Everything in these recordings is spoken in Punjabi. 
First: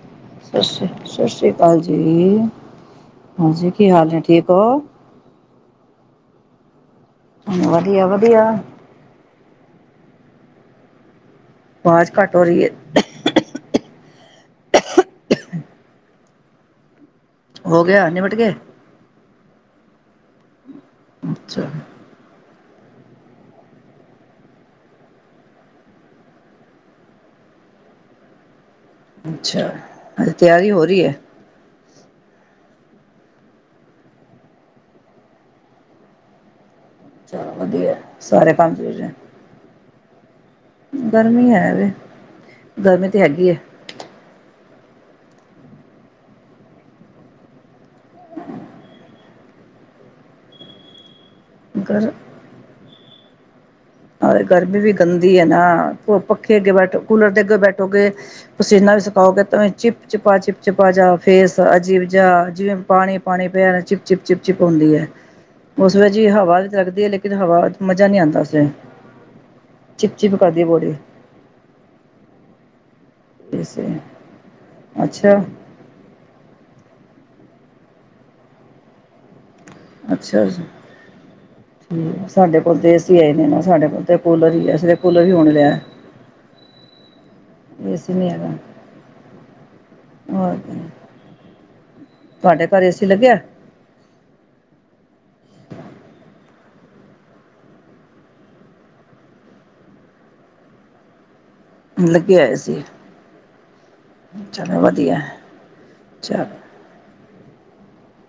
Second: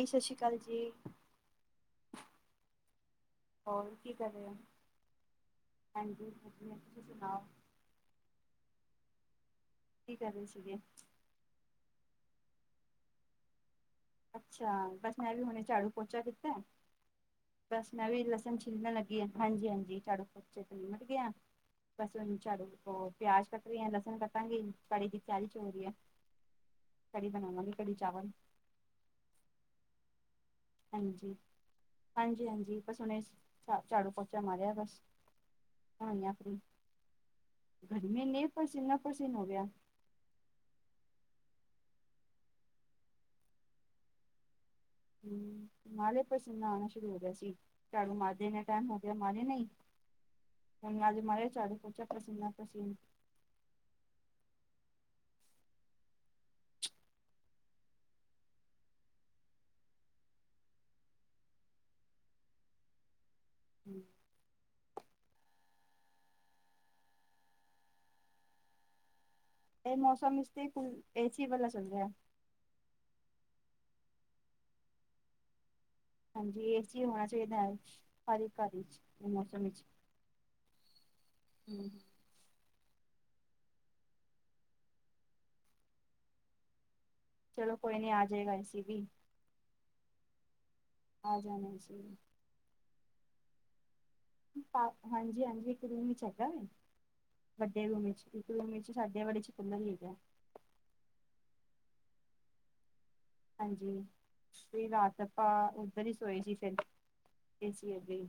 ਸਤਿ ਸ਼੍ਰੀ ਅਕਾਲ ਸਤ ਜੀ ਸ਼੍ਰ, ਸਤਿ ਸ਼੍ਰੀ ਅਕਾਲ ਜੀ, ਹਾਂਜੀ ਹੋਰ ਕੀ ਹਾਲ ਨੇ ਕਰ ਰਹੇ ਠੀਕ ਹੋ। ਹਾਂਜੀ ਵਧੀਆ, ਤੁਸੀ ਸੁਨਾਓ। ਵਧੀਆ-ਵਧੀਆ। ਕੀ ਕਰ ਰੇ ਸੀਗੇ? ਆਵਾਜ ਘੱਟ ਹੋ ਰਹੀ ਏ। ਅੱਛਾ, ਬਸ ਮੈ ਵੀ ਹੁਣੇ ਝਾੜੂ ਪੋਚਾ ਕੀਤਾ ਐ, ਹੋ ਬਸ ਮੈ ਗਿਆ ਵੀ ਨਿਬਟ ਗਏ ਲਸਣ ਛਿਲਣ ਲਗ ਹਾਂਜੀ-ਹਾਂਜੀ, ਝਾਡੁ ਪੋਚਾ ਤੇ ਨਿਮਟ ਗਯਾ। ਅੱਛਾ ਬਸ ਹੁਨ ਝਾੜੂ ਓ ਪਿਆਜ ਕਟ ਰਹੀ ਆਂ, ਲਸਨ ਕਟਾਂਗੀ ਕੜੀ ਦੀ ਤਿਆਰੀ ਜੋ ਹੋ ਰੀ ਐ। ਕੜੀ ਬਨਾਵਾਂਗੀ, ਕੜੀ ਚਾਵਲ। ਅੱਛਾ। [unintelligible] ਤਿਆਰੀ ਹੋ ਰਹੀ ਹੈ ਹਾਂਜੀ, ਹਾਂਜੀ-ਹਾਂਜੀ, ਬਸ ਹੁਨੇ ਝਾ ਝਾੜੂ ਪੋਚਾ ਮਾਰਿਆ ਬਸ। ਹੋਈ ਆਂ ਫ੍ਰੀ। ਚਲੋ ਵਧੀਆ ਐ, ਸਾਰੇ ਕੰਮ [unintelligible] [unintelligible] ਹੋ ਗਿਆ। ਗਰਮੀ ਹੈ ਵੇ, ਗਰਮੀ ਤੇ ਹੈਗੀ ਐ। ਹੂੰ, ਨਾਲੇ ਪਸੀਨਾ ਆਣਾ ਸ਼ੁਰੂ ਹੋ ਗਿਆ ਸੀ। ਝਾੜੂ ਮਾਰਦੇ ਏਨਾਂ ਟਾਈਮ ਹੋ ਗਿਆ, [unintelligible] ਨਈ ਹੁਨ ਅੱਜ ਮਾਰੇ ਝਾੜੂ ਪੋਚਾ ਗਰ ਪਸੀਨਾ ਪਸੀਨ ਔਰ ਗਰਮੀ ਵੀ ਗੰਦੀ ਐ ਨਾ, ਪੱਖੇ ਅਗੇ ਬੈਠੋ, ਕੂਲਰ ਦੇ ਅੱਗੇ ਬੈਠੋਗੇ ਪਸੀਨਾ ਵੀ ਸੁੱਕਾਓਗੇ ਤਾਂ ਵੀ ਚਿਪ ਚਿਪਾ, ਚਿਪ ਚਿਪਾ ਜਾ ਫੇਸ ਅਜੀਬ ਜਾ ਜਿਵੇਂ ਪਾਣੀ ਪਾਣੀ ਪੈਨ ਚਿਪ-ਚਿਪ, ਚਿਪ-ਚਿਪ ਹੁੰਦੀ ਐ। ਉਸ ਵੇ ਜੀ ਹਵਾ ਵੀ ਤੇ ਲੱਗਦੀ ਏ ਲੇਕਿਨ ਹਵਾ ਮਜ਼ਾ ਨੀ ਆਂਦਾ। [unintelligible] ਚਿਪ-ਚਿਪ ਕਰਦੀ ਏ ਬੋਡੀ। ਏ ਸੀ ਵਾਲਾ ਚੱਲ ਰਾ ਏ ਸੀ, ਅੱਛਾ। ਹਾਂਜੀ, ਏਸੀ ਹੋਣਾ ਚਾਈਦਾ ਐ ਹਰ ਇੱਕ ਘਰ ਵਿੱਚ ਇਸ ਮੌਸਮ ਵਿੱਚ। ਅੱਛਾ ਜੀ, ਠੀਕ। ਸਾਡੇ ਕੋਲ ਤੇ ਏ ਸੀ ਹੈ ਈ ਨੀ ਨਾ, ਸਾਡੇ ਕੋਲ ਤੇ ਕੂਲਰ ਹੀ ਐ, ਅਸੀਂ ਤਾਂ ਕੂਲਰ ਹੀ ਹੋਣ ਲਿਆ। ਚਲੋ ਏ ਕੋਈ ਸੀ ਆ ਨੀ ਹੈਗਾ, ਜਾਏਗਾ ਏਸੀ ਵੀ ਹੋਰ [unintelligible] ਆ ਜਾਨਾ ਏ ਸੀ ਵੀ। ਤੁਹਾਡੇ ਘਰ ਏ ਸੀ ਲੱਗਿਆ? [unintelligible] ਹਾਂਜੀ-ਹਾਂਜੀ, ਇੱਕ ਰੂਮ 'ਚ ਹੈਗਾ ਐ। ਵੱਡੇ ਰੂਮ 'ਚ ਇੱਕ ਰੂਮ 'ਚ, ਸਾਡੇ ਵਾਲੇ 'ਚ ਕੂਲਰ ਈ ਹੈਗਾ। ਲੱਗੇਆ ਏ ਸੀ। ਹਾਂਜੀ, ਚਲੋ ਫਿਰ ਵਧੀਆ ਰਾਤ ਆਪਾਂ ਓਧਰ ਹੀ ਸੋਏ ਚਲ ਸੀ ਫਿਰ ਏ ਸੀ ਅੱਗੇ।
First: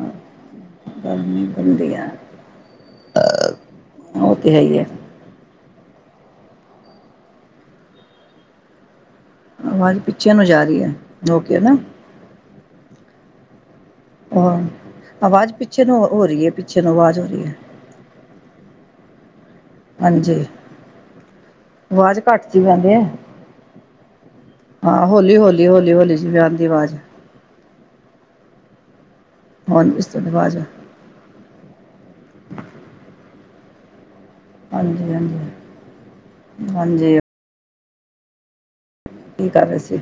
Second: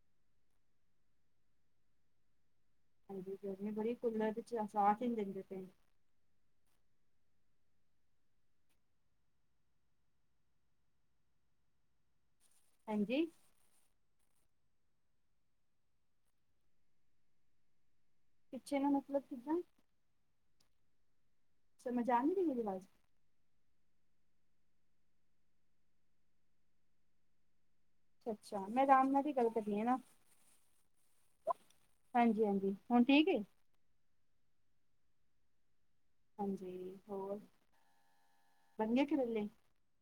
ਅੱਛਾ, ਗਰਮੀ [unintelligible] ਐ। ਹਾਂਜੀ, ਗਰਮੀ ਬੜੀ ਕੁਲਰ ਹੈ [unintelligible] ਦਿੰਦੇ ਪਏ। ਆਵਾਜ਼ ਪਿਛਿਆਂ ਨੂੰ ਜਾ ਰਹੀ ਐ ਜੋ ਕੇ ਨਾ। ਹਾਂਜੀ। ਆ ਆਵਾਜ਼ ਪਿੱਛੇ ਨੂੰ ਹੋ ਰੀ ਏ, ਪਿੱਛੇ ਨੂੰ ਆਵਾਜ ਹੋ ਰੀ ਏ। ਪੀਛੇ ਨੂੰ ਮਤਲਬ ਕਿਦਾਂ? ਹਾਂਜੀ, ਸਮਝ ਆਵਾਜ਼ ਆ ਨੀ ਰਹੀ ਘੱਟ 'ਚ ਮੇਰੀ ਆਵਾਜ਼ ਪੈਂਦੇ ਆ। ਹਾਂ, ਹੋਲੀ, ਹੋਲੀ, ਹੋਲੀ, ਹੋਲੀ ਜਿਵੇਂ ਆਣ ਦੀ ਆਵਾਜ। ਅੱਛਾ, ਮੈਂ ਰਾਮ ਨਾਲ ਵੀ ਗੱਲ ਕਰਨੀ ਆ ਹੁਣ ਨਾ। ਇਸ ਤੋਂ ਆਵਾਜ਼ ਹਾਂਜੀ-ਹਾਂਜੀ, ਹੁਨ ਠੀਕ ਏ। ਹਾਂਜੀ- ਹਾਂਜੀ। ਹਾਂਜੀ ਹੋਰ। ਬਣ ਗਏ ਕਰੇਲੇ ਕੀ ਕਰ ਰਹੇ ਸੀ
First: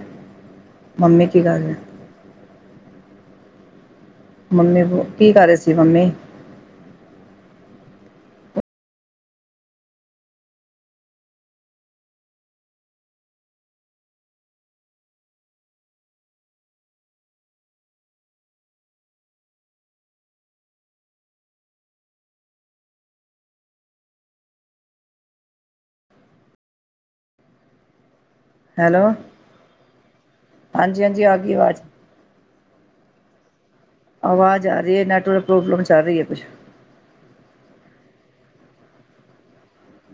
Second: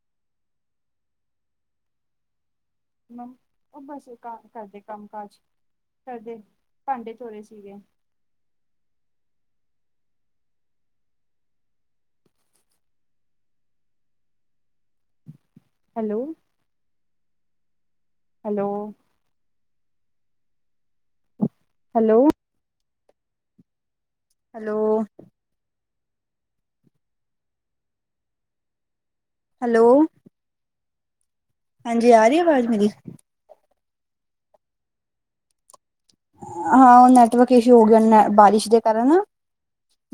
ਮੰਮੀ ਕੀ ਕਰ ਰੇ ਮ ਉਹ ਬਸ ਘਰ ਦੇ ਮੰਮੀ ਕੰਮ ਕੀ ਕਾਜ ਕਰ ਰਹੇ ਸੀ ਮੰਮੀ ਕਰਦੇ ਭਾਂਡੇ ਧੋਣ ਰੇ ਸੀਗੇ। Hello. Hello. Hello hello hello. Hello. ਹਾਂਜੀ ਹਾਂਜੀ ਆ ਗਈ ਅਵਾਜ਼ ਹਾਂਜੀ ਆ ਰਹੀ ਅਵਾਜ਼ ਮੇਰੀ ਅਵਾਜ਼ ਆ ਰਹੀ ਹੈ ਨੈਟਵਰਕ ਪ੍ਰੋਬਲਮ ਚਲ ਰਹੀ ਹੈ ਕੁਛ। ਹਾਂ ੳਹ ਨੈਟਵਰਕ ਇਸ਼ੂ ਹੋ ਗਿਆ ਨ ਬਾਰਿਸ਼ ਦੇ ਕਾਰਨ।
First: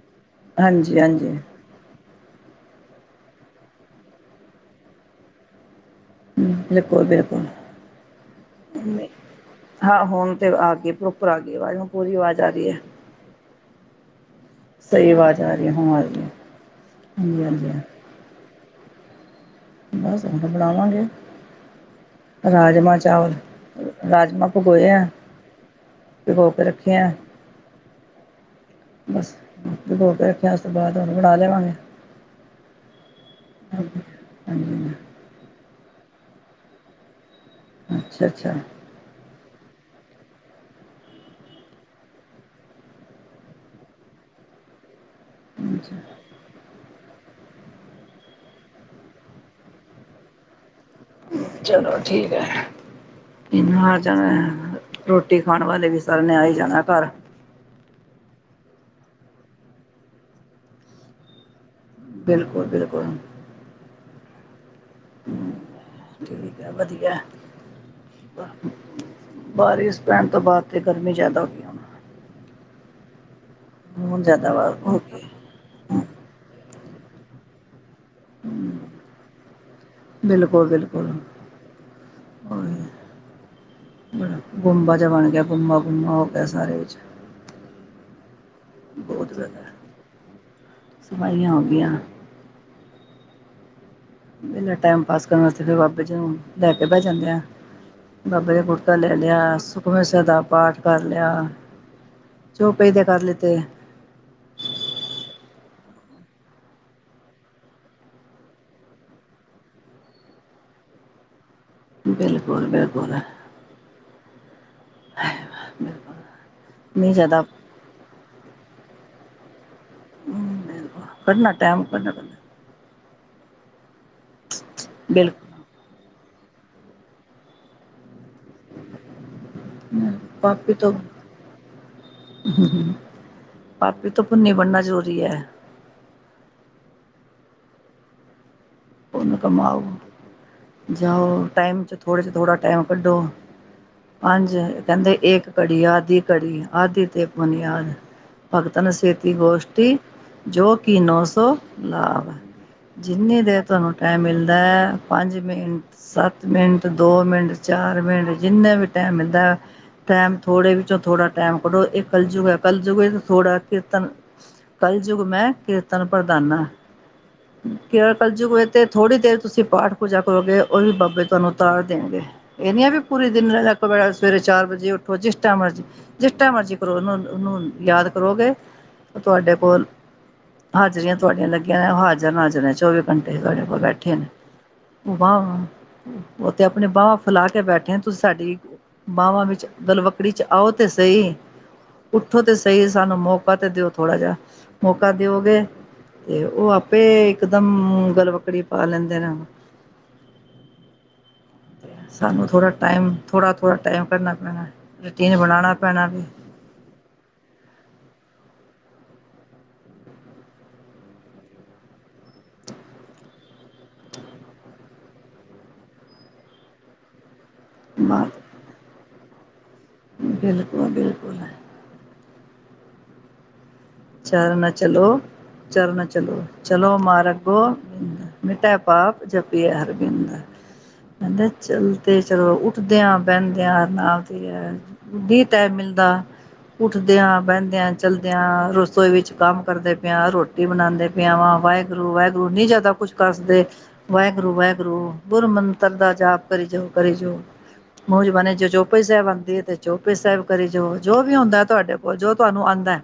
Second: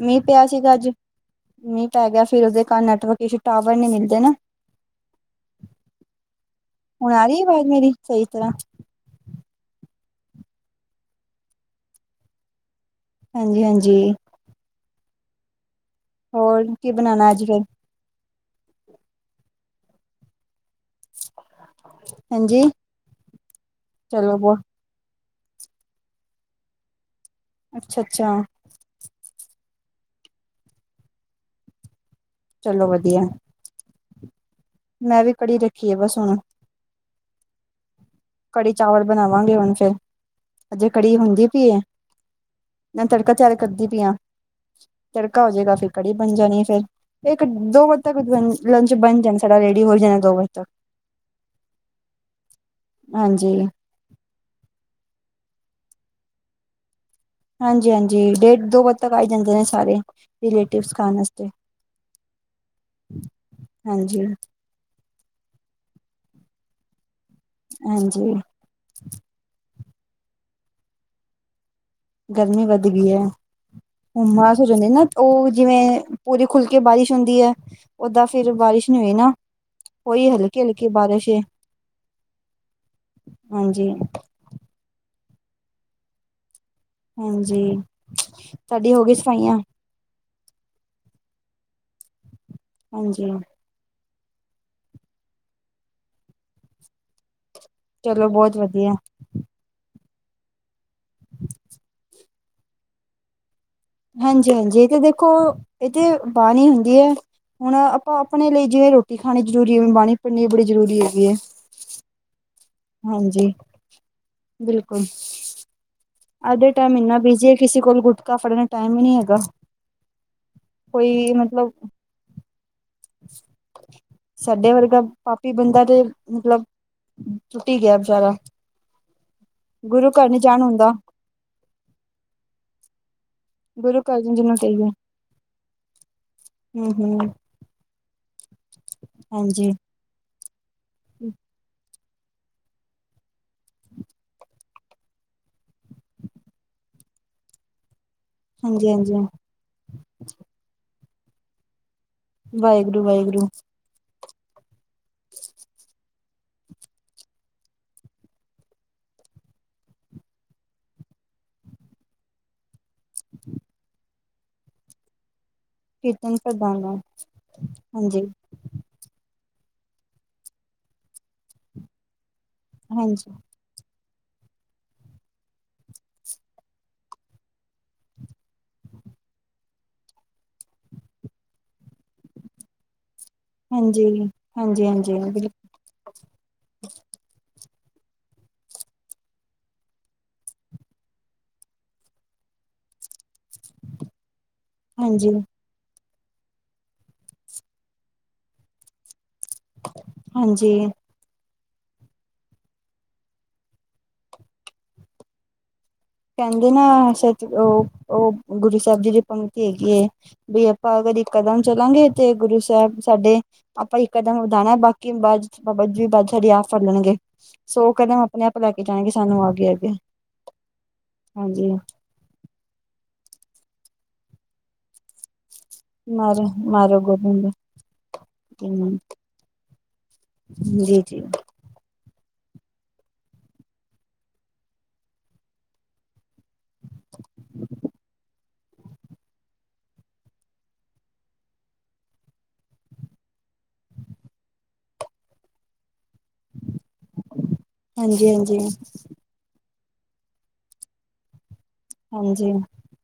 ਮੀਂਹ ਪਿਆ ਸੀਗਾ ਅੱਜ ਹਾਂਜੀ ਹਾਂਜੀ ਮੀਹ ਪੈ ਗਿਆ ਫਿਰ ਉਸਦੇ ਕਾਰ ਨੈਟਵਰਕ ਟਾਵਰ ਨੀ ਮਿਲਦੇ ਨਾ। ਬਿਲਕੁਲ ਹੁਣ ਆ ਰਹੀ ਏ ਬਿਲਕੁਲ ਆਵਾਜ਼ ਮੇਰੀ ਸਹੀ ਤਰ੍ਹਾਂ ਹਾਂ ਹੁਣ ਤੇ ਆ ਗੀ ਪ੍ਰੋਪਰ ਆ ਗਈ ਏ ਆਵਾਜ਼ ਹੁਨ ਪੂਰੀ ਆਵਾਜ਼ ਆ ਗਈ ਏ। ਹਾਂਜੀ ਹਾਂਜੀ। ਸਹੀ ਅਵਾਜ਼ ਆ ਰਹੀ ਹੋ ਰ ਹੋਰ ਕੀ ਬਨਾਨਾ ਅੱਜ ਫੇਰ ਬਸ ਹੁਨ ਫੇਰ ਬਣਾਵਾਂਗੇ ਹਾਂਜੀ ਰਾਜਮਾਂ ਚਾਲ ਚਲੋ ਰਾਜਮਾਂ ਬਹੁਤ ਭਗੋਏ ਆ। ਭਿਗੋ ਕੇ ਰੱਖੇ ਹਾਂ। ਅੱਛਾ ਅੱਛਾ। ਬਸ ਭਿਗੋ ਕੇ ਰੱਖਿਆ ਉਸ ਤੋਂ ਬਾਅਦ ਹੁਣ ਬਣਾ ਦੇਵਾਂਗੇ। ਚਲੋ ਵਧੀਆ। ਹਾਂਜੀ ਮੈਂ ਵੀ ਕੜੀ ਰੱਖੀ ਹੈ ਬਸ ਹੁਣ। ਅੱਛਾ ਅੱਛਾ। ਕੜੀ ਚਾਵਲ ਬਨਾਵਾਂਗੇ ਹੁਨ ਫੇਰ ਅਜੇ ਕੜੀ ਹੁੰਦੀ ਪੀ ਏ। ਮੈਂ ਤੜਕਾ ਤਿਆਰ ਕਰਦੀ ਪਈ ਆ ਤੜਕਾ ਹੋਜੇਗਾ ਫੇਰ ਅੱਛਾ ਕੜੀ ਬਣ ਜਾਣੀ ਏ ਫੇਰ ਇੱਕ ਦੋ ਵਜੇ ਤੱਕ ਲੰਚ ਬਣ ਜਾਣਾ ਸਾਡਾ ਰੈਡੀ ਹੋ ਜਾਣਾ ਦੋ ਵਜੇ ਤੱਕ। ਚਲੋ ਠੀਕ ਹੈ ਹਾਂਜੀ ਇਨ ਮਾਰ ਜਾਂ [unintelligible] ਰੋਟੀ ਖਾਣ ਵਾਲੇ ਵੀ ਸਾਰੇ ਆ ਨੇ ਆਂ ਹੀ ਜਾਣਾ ਘਰ। ਹਾਂਜੀ ਹਾਂਜੀ ਡੇਢ ਦੋ ਵੱਦ ਤੱਕ ਆ ਈ ਜਾਂਦੇ ਨੇ ਸਾਰੇ ਰਿਲੇਟਿਵ ਖਾਨ ਵਾਸਤੇ। ਬਿਲਕੁਲ ਬਿਲਕੁਲ ਹਾਂਜੀ ਠੀਕ ਹੈ ਵਧੀਆ। ਹਾਂਜੀ ਬਾਰਿਸ਼ ਪੈਨ ਤੋਂ ਬਾਅਦ ਤੇ ਗਰਮੀ ਜਿਆਦਾ ਹੋ ਗਈ ਹੁਨ। ਗਰਮੀ ਵੱਧ ਗਈ ਹੈ ਹੁਣ ਜ਼ਿਆਦਾ ਹੁਮਾਸ ਹੋ ਵਾ ਜਾਂਦੀ ਨਾ ਗਈ ਉਹ ਜਿਵੇਂ ਪੂਰੀ ਖੁੱਲ ਕੇ ਬਾਰਿਸ਼ ਹੁੰਦੀ ਹੈ। ਓਦਾਂ ਫੇਿਰ ਬਾਰਿਸ਼ ਨਹੀਂ ਹੋਈ ਨਾ ੳਹੀ ਹਲਕੀ ਬਿਲਕੁਲ ਹਲਕੀ ਬਿਲਕੁਲ ਬਾਰਿਸ਼ ਏ। ਬੜਾ ਹਾਂਜੀ ਗੁੰਬਾ ਜਿਹਾ ਬਣ ਗਿਆ ਬੁਮਾ ਬੁਮਾ ਹੋ ਗਿਆ ਸਾਰੇ ਵਿਚ। ਹਾਂਜੀ ਤੁਹਾਡੀ ਹੋ ਗਈ ਬਹੁਤ ਸਫਾਈਆਂ ਜ਼ਿਆਦਾ ਸਫਾਈਆਂ ਹੋ ਗਈਆਂ ਹਾਂਜੀ ਵੇਹਲੇ ਟਾਈਮ ਪਾਸ ਕਰਨ ਵਾਸਤੇ ਫਿਰ ਬਾਬੇ ਜੀ ਨੂੰ ਲੈ ਕੇ ਬਹਿ ਜਾਂਦੇ ਆ ਚਲੋ ਬਾਬੇ ਬਹੁਤ ਦਾ ਵਧੀਆ ਕੁੜਤਾ ਲੈ ਲਿ। ਲਿਆ ਸੁਖਮਨੀ ਸਾਹਿਬ ਦਾ ਪਾਠ ਕਰ ਲਿਆ ਚੋਪਈ ਦੇ ਕਰ ਲਿੱਤੇ। ਹਾਂਜੀ- ਹਾਂਜੀ ਇਹ ਤੇ ਦੇਖੋ ਇਹ ਤੇ ਬਾਣੀ ਹੁੰਦੀ ਹੈ। ਹੁਣ ਆਪਾਂ ਆਪਣੇ ਲਈ ਜਿਵੇਂ ਰੋਟੀ ਖਾਣੀ ਜ਼ਰੂਰੀ। ਹੈਵੇ ਬਾਣੀ ਪੜਨੀ ਬੜੀ ਜ਼ਰੂਰੀ ਹੈਗੀ ਹੈ। ਬਿਲਕੁਲ- ਬਿਲਕੁਲ। ਹਾਂਜੀ, ਬਿਲਕੁਲ। ਬਿਲਕੁਲ ਅਜ ਦਾ ਟਾਈਮ ਨਹੀਂ ਇੰਨਾ ਜ਼ਿਆਦਾ ਬਿਜੀ, ਕਿਸੇ ਕੋਲ ਗੁਟਕਾ ਫੜਨ ਟਾਈਮ ਹੀ ਨਹੀਂ ਹੈਗਾ। ਕੋਈ ਮਤਲਬ, ਧੰਨੇ ਧੰਨਵਾਦ [unintelligible] ਸਾਡੇ ਵਰਗਾ ਪਾਪੀ ਬਿਲਕੁਲ ਬੰਦਾ ਤੇ ਮਤਲਬ, ਟੁਟ ਹੀ ਗਿਆ ਵਿਚਾਰਾ। ਜਾਣ ਪਾਪੀ ਹੁੰਦਾ ਤੋਂ। ਗੁਰੂ ਪਾਪੀ ਘਰ ਤੋਂ ਪੁਨੀ ਜਿਹਨੂੰ ਬਣਨਾ ਜ਼ਰੂਰੀ ਹੈ। ਹੂੰ-ਹੂੰ। ਪੁਨ ਹਾਂਜੀ ਕਮਾਓ, ਜਾਓ ਟਾਈਮ ਚ ਥੋੜਾ ਚੋ ਥੋੜਾ ਟਾਈਮ ਕੱਢੋ। ਪੰਜ ਕਹਿੰਦੇ, ਇੱਕ ਘੜੀ, ਆਧਿ ਘੜੀ, ਆਧਿ ਤੇ ਬੁਨਿਆਦ। ਭਗਤਨ ਹਾਂਜੀ ਹਾਂਜੀ ਸੇਤੀ ਗੋਸ਼ਟੀ ਜੋ ਕਿਨੌ ਸੌ ਲਾਭ। ਵਾਹਿਗੁਰੂ ਜਿੰਨੀ ਵਾਹਿਗੁਰੂ ਦੇਰ ਤੁਹਾਨੂੰ ਟਾਈਮ ਮਿਲਦਾ ਹੈ, ਪੰਜ ਮਿੰਟ ਸੱਤ ਮਿੰਟ, ਦੋ ਮਿੰਟ, ਚਾਰ ਮਿੰਟ, ਜਿੰਨੇ ਵੀ ਟੈਮ ਮਿਲਦਾ। ਟਾਈਮ ਥੋੜੇ ਵਿੱਚੋਂ ਥੋੜਾ ਟਾਈਮ ਕਢੋ। ਇਹ ਕਲਜੂਗਾ ਹੈ, ਕਲਜੂਗ ਥੋੜਾ ਕੀਰਤਨ ਕਲਯੁਗ ਮੈਂ ਕੀਰਤਨ ਪ੍ਰਦਾਨਾ, ਕ- ਹਾਂਜੀ ਜੇ ਥੋੜੀ ਦੇਰ ਤੁਸੀਂ ਪਾਠ- ਪੂਜਾ ਕਰੋਗੇ, ਉਹ ਵੀ ਬਾਬੇ ਤੁਹਾਨੂੰ ਉਤਾਰ ਦੇਣਗੇ। ਇਹ ਨਹੀਂਆਂ ਵੀ ਹਾਂਜੀ ਪੂਰੇ ਦਿਨੈ, ਸਵੇਰੇ ਚਾਰ ਵਜੇ ਉੱਠੋ ਜਿਸ ਟਾਈ ਮਰਜ਼ੀ। ਜਿਸ ਟੇਮ ਮਰਜ਼ੀ ਕਰੋ ਉਹਨੂੰ, ਉਹਨੂੰ ਯਾਦ ਕਰੋਗੇ ਓਹ ਤੁਹਾਡੇ ਕੋਲ। ਹਾਜ਼ਰੀਆਂ ਤੁਹਾਡੀਆਂ ਲੱਗੀਆਂ ਨੇ। ਹਾਜ਼ਰ ਨਾਜ਼ਰ ਹੈ ਚੌਵੀ ਸਾਡੇ ਕੋਲ ਹਾਂਜੀ, ਬੈਠੇ ਨੇ ਹਾਂਜੀ-ਹਾਂਜੀ ਉਹ ਵਾਹ ਬਿਲ ਵ। ਉਤੇ ਆਪਣੇ ਬਾਹਵਾਂ ਫੈਲਾ ਕੇ ਬੈਠੇ ਆ, ਤੁਸੀਂ ਸਾਡੀ ਬਾਵਾਂ ਵਿੱਚ ਗਲਵੱਕੜੀ ਚ ਆਓ ਤੇ ਸਈ, ਉੱਠੋ ਤੇ ਸਈ ਸਾਨੂੰ ਮੌਕ ਕਾ ਤੇ ਦਿਓ ਥੋੜਾ ਜਿਹਾ, ਮੌਕਾ ਹਾਂਜੀ, ਦੇਓਗੇ ਤੇ ਉਹ ਆਪੇ ਇਕਦਮ ਹੂੰ ਗਲ਼ਵੱਕੜੀ ਪਾ ਲੈਂਦੇ ਨੇ। ਹਾਂਜੀ। ਸਾਨੂੰ ਥੋੜਾ ਟਾਈਮ ਥੋੜਾ-ਥੋੜਾ ਟਾਈਮ ਕਰਨਾ ਪੈਣਾ, ਰੂਟੀਨ ਬਣਾਣਾ ਪੈਣਾ ਵੀ। ਕਹਿੰਦੇ ਨਾ ਸਚ ਉਹ, ਉਹ ਗੁਰੂ ਸਾਹਿਬ ਜੀ ਦੀ ਪੰਕਤੀ ਹੈਗੀ ਏ। ਵੀ ਆਪਾਂ ਅਗਰ ਇੱਕ ਕਦਮ ਚੱਲਾਂਗੇ, ਤੇ ਗੁਰੂ ਸਾਹਿਬ ਸਾਡੇ। ਆਪਾਂ ਇਕ ਕਦਮ ਬਦਾਣਾ ਐ, ਬਾਕੀ ਬਾਜ ਬਾਬਾ ਜੀ ਬਾਹ ਸਾਡੀ, ਆਪ ਫੜ ਲੈਣਗੇ। ਸੋਂ ਕਦਮ ਆਪਣੇ ਆਪ ਲੈ ਕੇ, ਜਾਣਗੇ ਸਾਨੂੰ ਆ ਕੇ ਅੱਗੇ। ਬਿਲਕੁਲ- ਬਿਲਕੁਲ। ਹਾਂਜੀ। ਚਰਨ ਚਲੋ, ਚਰਨ ਚਲੋ, ਮਾਰੋ, ਚਲੋ ਮਾਰੋ ਮਾਰਗ ਗੋਬਿੰਦ ਗੋ- ਮਿੱਟੇ ਪਾਪ, ਜਪਿਆ ਹਰਵਿੰਦ। ਜੀ- ਜੀ। ਚਲਦੇ ਚਲੋ ਉੱਠਦੇਆਂ ਬਹਿੰਦਿਆਂ ਨਾਮ ਹੀ ਹੈ। ਵੀ ਟੈਮ ਮਿਲਦਾ ਉੱਠਦਿਆਂ ਬਹਿੰਦਿਆਂ ਚਲਦਿਆਂ ਰੋ- ਰਸੋਈ ਵਿੱਚ ਕੰਮ ਕਰਦੇ ਪਿਆ, ਰੋਟੀ ਬਣਾਉਂਦੇ ਪਿਆ ਵਾਂ, ਵਾਹਿਗੁਰੂ ਵਾਹਿਗੁਰੂ ਨਹੀਂ ਜ਼ਿਆਦਾ ਕੁਛ ਕੱਰ ਸਕਦੇ। ਵਾਹਿਗੁਰੂ, ਵਾਹਿਗੁਰੂ ਗੂਰ ਮੰਤਰ ਦਾ ਜਾਪ ਕਰੀ ਜਾਓ। ਕਰੀ ਜੋ, ਮੂੰਝ ਬਣੇ ਹਾਂਜੀ-ਹਾਂਜੀ, ਜੋ ਚੋਪਾਈ ਸਾਹਿਬ ਆਉਂਦੀ ਹੈ, ਤੇ ਚੋਪਾਣੀ ਸਾਹਿਬ ਕਰੀ ਜੋ, ਜੋ ਵੀ ਹੁੰਦਾ। ਤੁਹਾਡੇ ਕੋਲ, ਜੋ ਹਾਂਜੀ-ਹਾਂਜੀ ਤੁਹਾਨੂੰ ਆਉਂਦਾ ਹੈ।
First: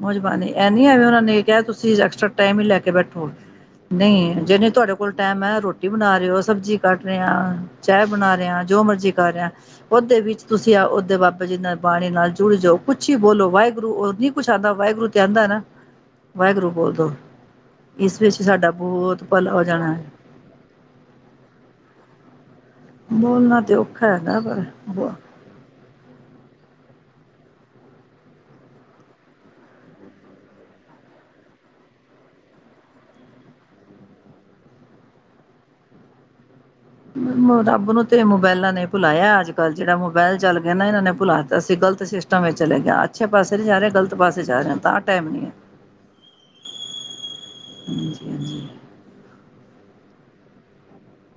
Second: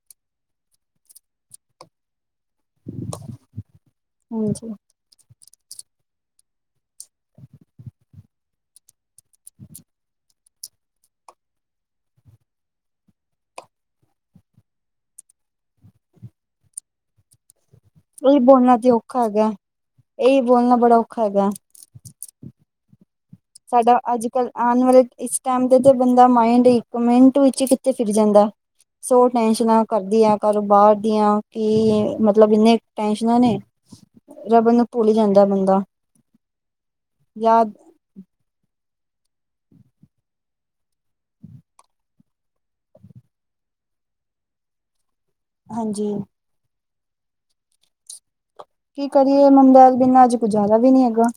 ਮੂਹ ਜਬਾਨੀ, ਐ ਨੀ ਆਵੇਂ ਉਹਨਾਂ ਨੇ ਕਿਹਾ ਤੁਸੀਂ ਐਕਸਟਰਾ ਟਾਈਮ ਹੀ ਲੈ ਕੇ ਬੈਠੋ। ਨਹੀਂ, ਜਿਹਨੇ ਤੁਹਾਡੇ ਕੋ- ਕੋਲ ਟੈਮ ਹੈ, ਰੋਟੀ ਬਣਾ ਰਹੇ ਹੋ, ਸਬਜ਼ੀ ਕੱਟ ਰਿਹੇਹਾ, ਚਾਹ ਬਣਾ ਰਹੇਹਾ, ਜੋ ਮਰਜ਼ੀ। ਕਰ ਰਿਹਾ, ਉਹਦੇ ਵਿੱਚ, ਤੁਸੀਂ ਆ ਉਹਓਦੇ ਬਾਬੇ ਜੀ ਨਾਲ, ਬਾਣੀ ਨਾਲ, ਜੁੜ ਜਾਓ। ਕੁੱਛ ਹੀ ਬੋਲੋ ਵਾਹਿਗੁਰੂ ਨੀ। ਕੁਛ ਆਂਦਾ ਵਾਹਿਗੁਰੂ, ਤੇ ਆਂਦਾ ਨਾ, ਵਾਹਿਗੁਰੂ ਬੋਲਦੋ। ਇਸ ਵਿੱਚ ਸਾਡਾ ਬੋਅਤ ਭਲਾ ਹੋ ਜਾਣਾ ਐ। ਏ-ਈ ਬੋਲਣਾ ਬੜਾ ਔਖਾ ਹੈਗਾ। ਬੋਲ ਨਾ ਸਾਡਾ ਅੱਜ-ਕੱਲ੍ਹ ਆਣ ਵਾਲੇ ਇਸ ਟਾਈਮ ਤੇ-ਤੇ ਬੰਦਾ ਮਾਇੰਡ ਇੱਕ ਮਿੰਟ ਵਿੱਚ ਕਿੱਥੇ ਫਿਰ ਜਾਂਦਾ। ਸੋ ਟੈਸ਼ਨਾਂ ਕਰਦੀ ਆ ਕਾਰੋ- ਬਾਰ ਦੀਆਂ ਕੀ ਮਤਲਬ ਇਨੇ ਟੈਸ਼ਨਾਂ ਨੇ। ਰਬ ਨੂੰ ਭੁੱਲ ਜਾਂਦਾ ਬੰਦਾ। ਅ ਯਾਦ ਰੱਬ ਨੂੰ ਤੇ ਮੋਬਾਇਲਾਂ ਨੇ ਭੁਲਾਇਆ ਅੱਜ-ਕੱਲ ਜਿਹੜਾ ਮੋਬਾਇਲ ਚਲ ਗਿਆ ਨਾ ਇਹਨਾਂ ਨੇ ਭੁਲਾ ਦਿੱਤਾ ਸੀ ਗਲਤ ਸਿਸਟ ਟਮ, ਵਿਚ ਚਲੇ ਗਿਆ ਅੱਛੇ ਪਾਸੇ ਨੀ ਜਾ ਰਿਹਾ ਗਲਤ ਪਾਸੇ ਜਾ ਰਿਹਾ ਤਾਂ ਟੇਮ ਨੀ ਹਾਂਜੀ। [unintelligible] ਹਾਂਜੀ-ਹਾਂਜੀ। ਕੀ ਕਰੀਏ ਮਬਾਇਲ ਬਿਨਾ ਅੱਜ ਗੁਜ਼ਾਰਾ ਵੀ ਨੀ ਹੈਗਾ।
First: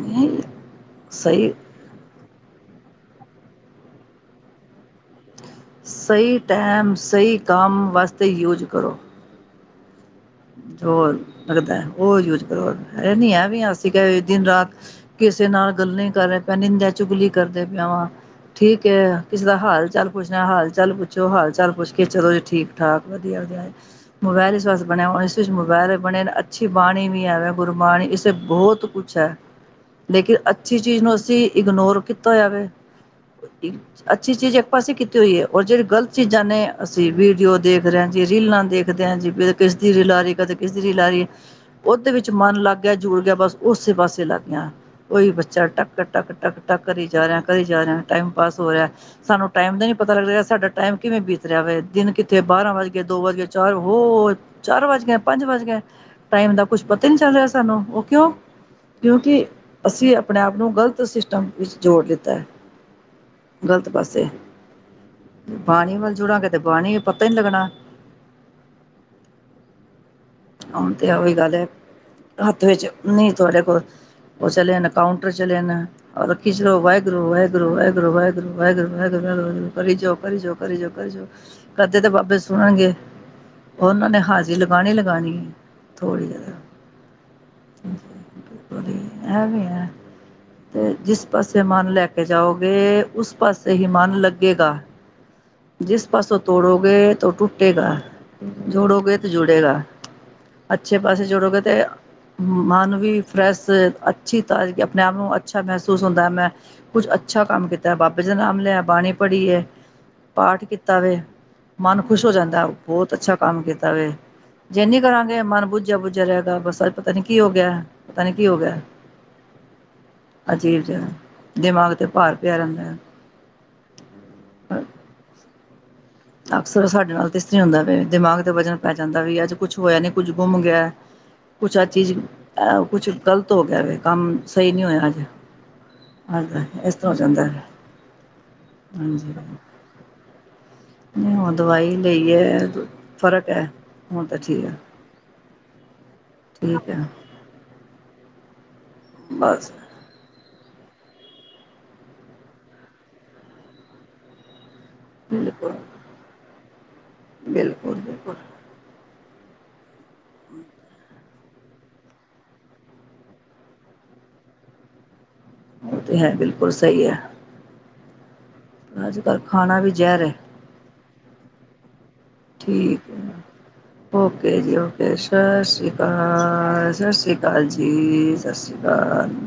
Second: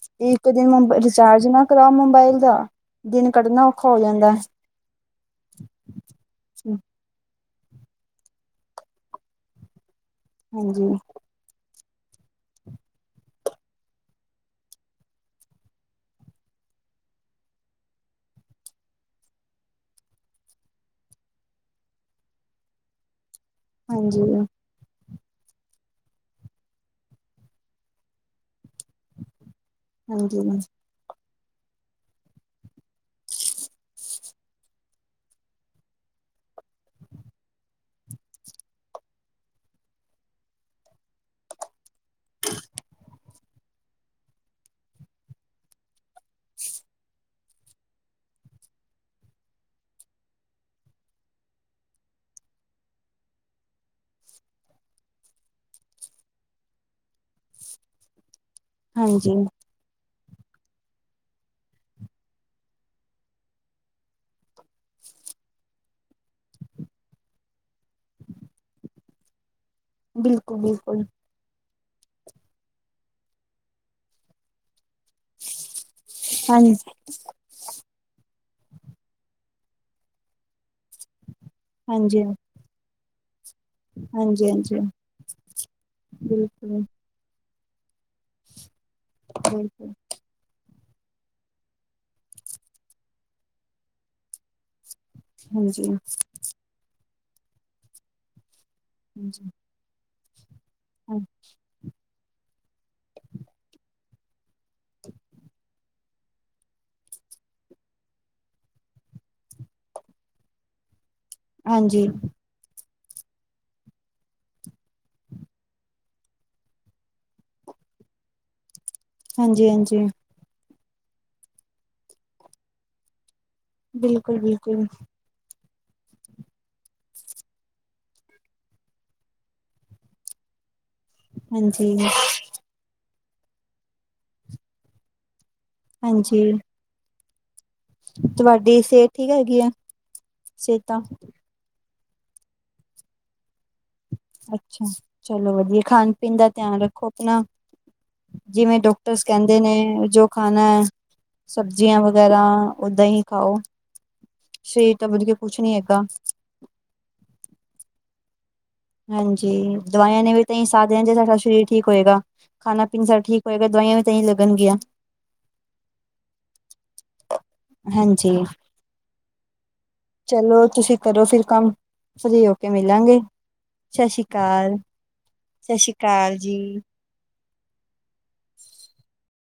ਨਹੀਂ ਇੱਕ ਦਿਨ ਮੁਬ ਰਿਚਾਰਜ ਸਹੀ ਨਾ ਕਰਾ ਮੋਬਾਇਲ ਦਾ ਦਿਨ ਕੱਢਣਾ ਔਖਾ ਹੋ ਜਾਂਦਾ ਐ। ਸਈ ਟੇਮ, ਸਈ ਕੰਮ ਵਾਸਤੇ ਯੂਜ ਕਰੋ। ਹਾਂਜੀ ਹੋਰ ਲੱਗਦਾ ਉਹ ਯੂਜ ਕਰੋ ਇਹ ਨੀ ਐ ਵੀ ਅਸੀਂ ਕਹਿ ਵੀ ਦਿਨ ਰਾਤ ਕਿਸੇ ਨਾਲ ਗੱਲਾਂ ਈ ਕਰ ਰਿਹਾ ਪੇ ਨਿੰਦਿਆ-ਚੁਗਲੀ ਕਰਦੇ ਪਿਆ ਵਾਂ। ਠੀਕ ਏ ਕਿਸੇ ਦਾ ਹਾਲ ਚਾਲ ਪੁੱਛਣਾ ਹਾਲ-ਚਾਲ ਪੁੱਛੋ, ਹਾਲ-ਚਾਲ ਪੁੱਛ ਕੇ ਚਲੋ ਜੀ ਠੀਕ-ਠਾਕ ਵਧੀਆ-ਵਧੀਆ। ਹਾਂਜੀ ਮੋਬਾਇਲ ਇਸ ਵਸ ਬਣਿਆ ਹੋਇਆ ਇਸ ਵਿਚ ਮੋਬਾਇਲ ਬਣੇ ਨੇ ਅੱਛੀ ਬਾਣੀ ਵੀ ਐ ਵੇ ਗੁਰਬਾਣੀ ਇਸੇ ਬਹੁਤ ਕੁਛ ਐ। ਲੇਕਿਨ ਹਾਂਜੀ ਅੱਛੀ ਚੀਜ਼ ਨੂੰ ਅਸੀਂ ਇਗਨੋਰ ਕੀਤਾ ਹੋਇਆ ਵੇ। [inaudible] ਅੱਛੀ ਚੀਜ਼, ਇੱਕ ਪਾਸੇ ਕੀਤੀ ਹੋਈ ਏ ਔਰ ਜਿਹੜੀ ਗਲਤ ਚੀਜ਼ਾਂ ਨੇ ਅਸੀਂ ਵੀਡੀਓ ਦੇਖ ਰੇ ਆ ਜੀ ਰੀਲਾਂ ਦੇਖ ਦੇ ਹਾਂ ਜੀ, ਵੀ ਕਿਸ ਦੀ ਰੀਲ ਆ ਰੀ ਕਦੇ ਕਿਸ ਦੀ ਰੀਲ ਆ ਰੀ ਉਹਦੇ ਵਿੱਚ ਮਨ ਲੱਗ ਗਿਆ ਜੁੜ ਗਿਆ ਬਸ ਉਸੇ ਪਾਸੇ ਲੱਗ ਗਿਆ। ਕੋਈ ਬੱਚਾ ਟੱਕ-ਟੱਕ-ਟੱਕ-ਟੱਕ ਕਰੀ ਜਾ ਰਿਹਾ ਕਰੀ ਜਾ ਰਿਹਾ ਟਾਈਮ ਪਾਸ ਹੋ ਰਿਹਾ। ਸਾਨੂੰ ਟਾਈਮ ਦਾ ਨੀ ਪਤਾ ਲੱਗ ਰਿਹਾ ਸਾਡਾ ਟਾਈਮ ਕਿਵੇਂ ਬੀਤ ਰਿਹਾ ਹੋਵੇ ਦਿਨ ਕਿੱਥੇ ਬਾਰਾਂ ਵੱਜ ਗਿਆ ਦੋ ਵੱਜ ਗਏ ਚਾਰ ਹੋ ਚਾਰ ਵੱਜ ਗਏ ਪੰਜ ਵੱਜ ਗਏ ਟਾਈਮ ਦਾ ਕੁਛ, ਪਤਾ ਨੀ ਚੱਲ ਰਿਹਾ ਸਾਨੂੰ ਉਹ ਕਿਉਂ? ਹਾਂਜੀ ਕਿਉਂਕਿ, ਅਸੀਂ ਆਪਣੇ ਆਪ ਨੂੰ ਗ਼ਲਤ ਸਿਸਟਮ ਵਿੱਚ ਜੋੜ ਦਿੱਤਾ ਹੈ। ਗ਼ਲਤ ਪਾਸੇ ਬਾਣੀ ਵ ਜੁੜਾਂਗੇ ਤੇ ਬਾਣੀ ਪਤਾ ਹੀ ਲੱਗਣਾ। ਬਿਲਕੁਲ ਹੁਣ ਬਿਲਕੁਲ ਤੇ ਹੀ ਗੱਲ ਹੈ ਹੱਥ ਵਿੱਚ ਨ ਤੁਹਾਡੇ ਕੋਲ ਉਹ ਚਲੇ। ਕਾਊਂਟਰ ਚਲੇਣਾ ਰ ਰੱਖੀ ਹਾਂਜੀ ਚੋ ਵਾਹਿਗੁਰੂ-ਵਾਹਿਗੁਰੂ ੁਰ ਵਾਹਿਗੁਰੂ, ਵਾਹਿਗੁਰੂ, ਵਾਹਿਗੁਰੂ, ਵਾਹਿਗੁਰੂੀ ਕਰੀ ਜ ਕਰੀ ਜ ਕਰੀ ਕਰਦੇ ਤੇ ਹਾਂਜੀ ਵਪ ਸੁਣਨਗੇ, ਉਹਨਾਂ ਨੇ ਹਾਂਜੀ ਹਾਜ਼ਰੀ ਹਾਂਜੀ ਲਗਾਣੀ ਲਗਾਣੀ ਥੋੜ੍ਹੀ ਜਿਦਾ ਬਿਲਕੁਲ ਇਹ ਵੀ ਹੈ। ਬਿਲਕੁਲ ਤੇ ਜਿਸ ਪਾਸੇ ਮਨ ਲੈ ਕੇ ਜਾਓਗੇ ਉਸ ਪਾਸੇ ਹੀ ਮਨ ਲੱਗੇਗਾ। ਹਾਂਜੀ ਹਾਂਜੀ ਜਿਸ ਪਾਸੋਂ ਤੋੜੋਗੇ ਤਾਂ, ਉਹ ਟੁੱਟੇਗਾ ਜੋੜੋਗੇ ਤਾਂ ਹਾਂਜੀ ਜੁੜੇਗਾ। ਅੱਛੇ ਪਾਸੇ ਜੋੜੋਗੇ ਤੇ ਮਨ ਵੀ ਫਰੈਸ਼ ਅੱਛੀ, ਤ ਆਪਣੇ ਆਪ ਨੂੰ ਅੱਛਾ ਮਹਿਸੂਸ ਹੁੰਦਾ ਮੈਂ ਕੁਝ ਅੱਛਾ ਕੰਮ ਕੀਤਾ ਬਾਬੇ ਦਾ ਨਾਮ ਲਿਆ ਬਾਣੀ ਪੜ੍ਹੀ ਐ। ਪਾਠ ਕੀਤਾ ਵੇ, ਮਨ ਹਾਂਜੀ, ਖੁਸ਼ ਹੋ ਜਾਂਦਾ ਬਹੁਤ ਅੱਛਾ ਕੰਮ ਕੀਤਾ ਵੇ‌। ਜੇਨੀ ਕਰਾਂਗੇ ਮਨ ਬੁੱਝਿਆ-ਬੁੱਝਿਆ ਰਹੇਗਾ ਬਸ ਅ ਪਤਾ ਨੀ ਕੀ ਹੋ ਗਿਆ, ਪਤਾ ਨੀ ਕੀ ਹੋ ਗਿਆ। ਹਾਂਜੀ-ਹਾਂਜੀ। ਅਜੀਬ ਜਿਹਾ, ਦਿਮਾਗ 'ਤੇ ਭਾਰ ਪਿਆ ਰਹਿੰਦਾ ਐ। ਬਿਲਕੁੱਲ-ਬਿਲਕੁੱਲ। ਅਕਸਰ ਸਾਡੇ ਨਾਲ ਤੇ ਇਸ ਤਰੀ ਹੁੰਦਾ ਪਿਆ ਦਿਮਾਗ ਦਾ ਵਜ਼ਨ ਪੈ ਜਾਂਦਾ ਵੀ ਅੱਜ ਕੁਛ ਹੋਇਆ ਨੀ ਕੁੱਝ ਗੁੰਮ ਗਿਆ। ਕੁਛ ਅ ਹਾਂਜੀ, ਚੀਜ਼, ਐ ਕੁਛ ਗ਼ਲਤ ਹੋ ਗਿਆ ਵੇ ਕੰਮ ਸਈ ਨੀ ਹੋਇਆ ਅੱਜ। ਹਾਂਜੀ, ਇਸ ਤਰ੍ਹਾਂ ਹੋ ਜਾਂਦਾ ਐ। ਤੁਹਾਡੀ ਸਿਹਤ ਠੀਕ ਹੈਗੀ ਏ, ਸਿਹਤਾਂ? ਹ ਦਵਾਈ ਲ ਹੈ, ਫਰਕ ਹੈ। ਹੁਣ ਤਾਂ ਠੀਕ ਹੈ ਅੱਛਾ ਚਲੋ ਵਧੀਆ ਖਾਣ ਪੀਣ ਦਾ ਧਿਆਨ ਠੀਕ ਹੈ ਰੱਖੋ ਆਪਣਾ ਜਿਵੇਂ ਡਾਕ [unintelligible] ਕਹਿੰਦੇ ਬਸ ਨੇ ਜੋ ਖਾਣਾ ਸਬਜ਼ੀਆਂ ਵਗੈਰਾ ਓਦਾਂ ਹੀ ਖਾਓ ਸਰੀਰ ਤਾਂ ਵਧ ਕੇ ਕੁੱਛ ਬਿਲਕੁਲ ਨੀ ਹੈਗਾ ਬਿਲਕੁਲ ਬਿਲਕੁਲ ਹਾਂਜੀ ਦਵਾਈਆਂ ਨੇ ਵੀ ਤਾਂ [unintelligible] ਜੇ ਸਾਡਾ ਸਰੀਰ ਠੀਕ ਹੋਏਗਾ ਖਾਣਾ ਪੀਣ ਸਾ ਠੀਕ ਹੋਏਗਾ ਦਵਾਈਆਂ ਵੀ ਤਾਂ ਲੱਗਣਗੀਆਂ ਉਹ ਤੇ ਹੈ ਬਿਲਕੁਲ ਸਹੀ ਐ ਹਾਂਜੀ ਅਜ ਕੱਲ੍ਹ ਖਾਣਾ ਵੀ ਜ਼ਹਿਰ ਐ ਚਲੋ ਤੁਸੀਂ ਕਰੋ ਫਿਰ ਕੰਮ ਫ੍ਰੀ ਹੋ ਕੇ ਮਿਲਾਂਗੇ ਸਤਿ ਠੀਕ ਸ਼੍ਰੀ ਓਕੇ ਜੀ ਅਕਾਲ, ਓਕੇ ਸਤਿ ਸ਼੍ਰੀ ਅਕਾਲ ਸਤਿ ਸ਼੍ਰੀ ਅਕਾਲ ਸਤਿ ਅਕਾਲ ਜੀ ਸਤਿ ਸ਼੍ਰੀ ਅਕਾਲ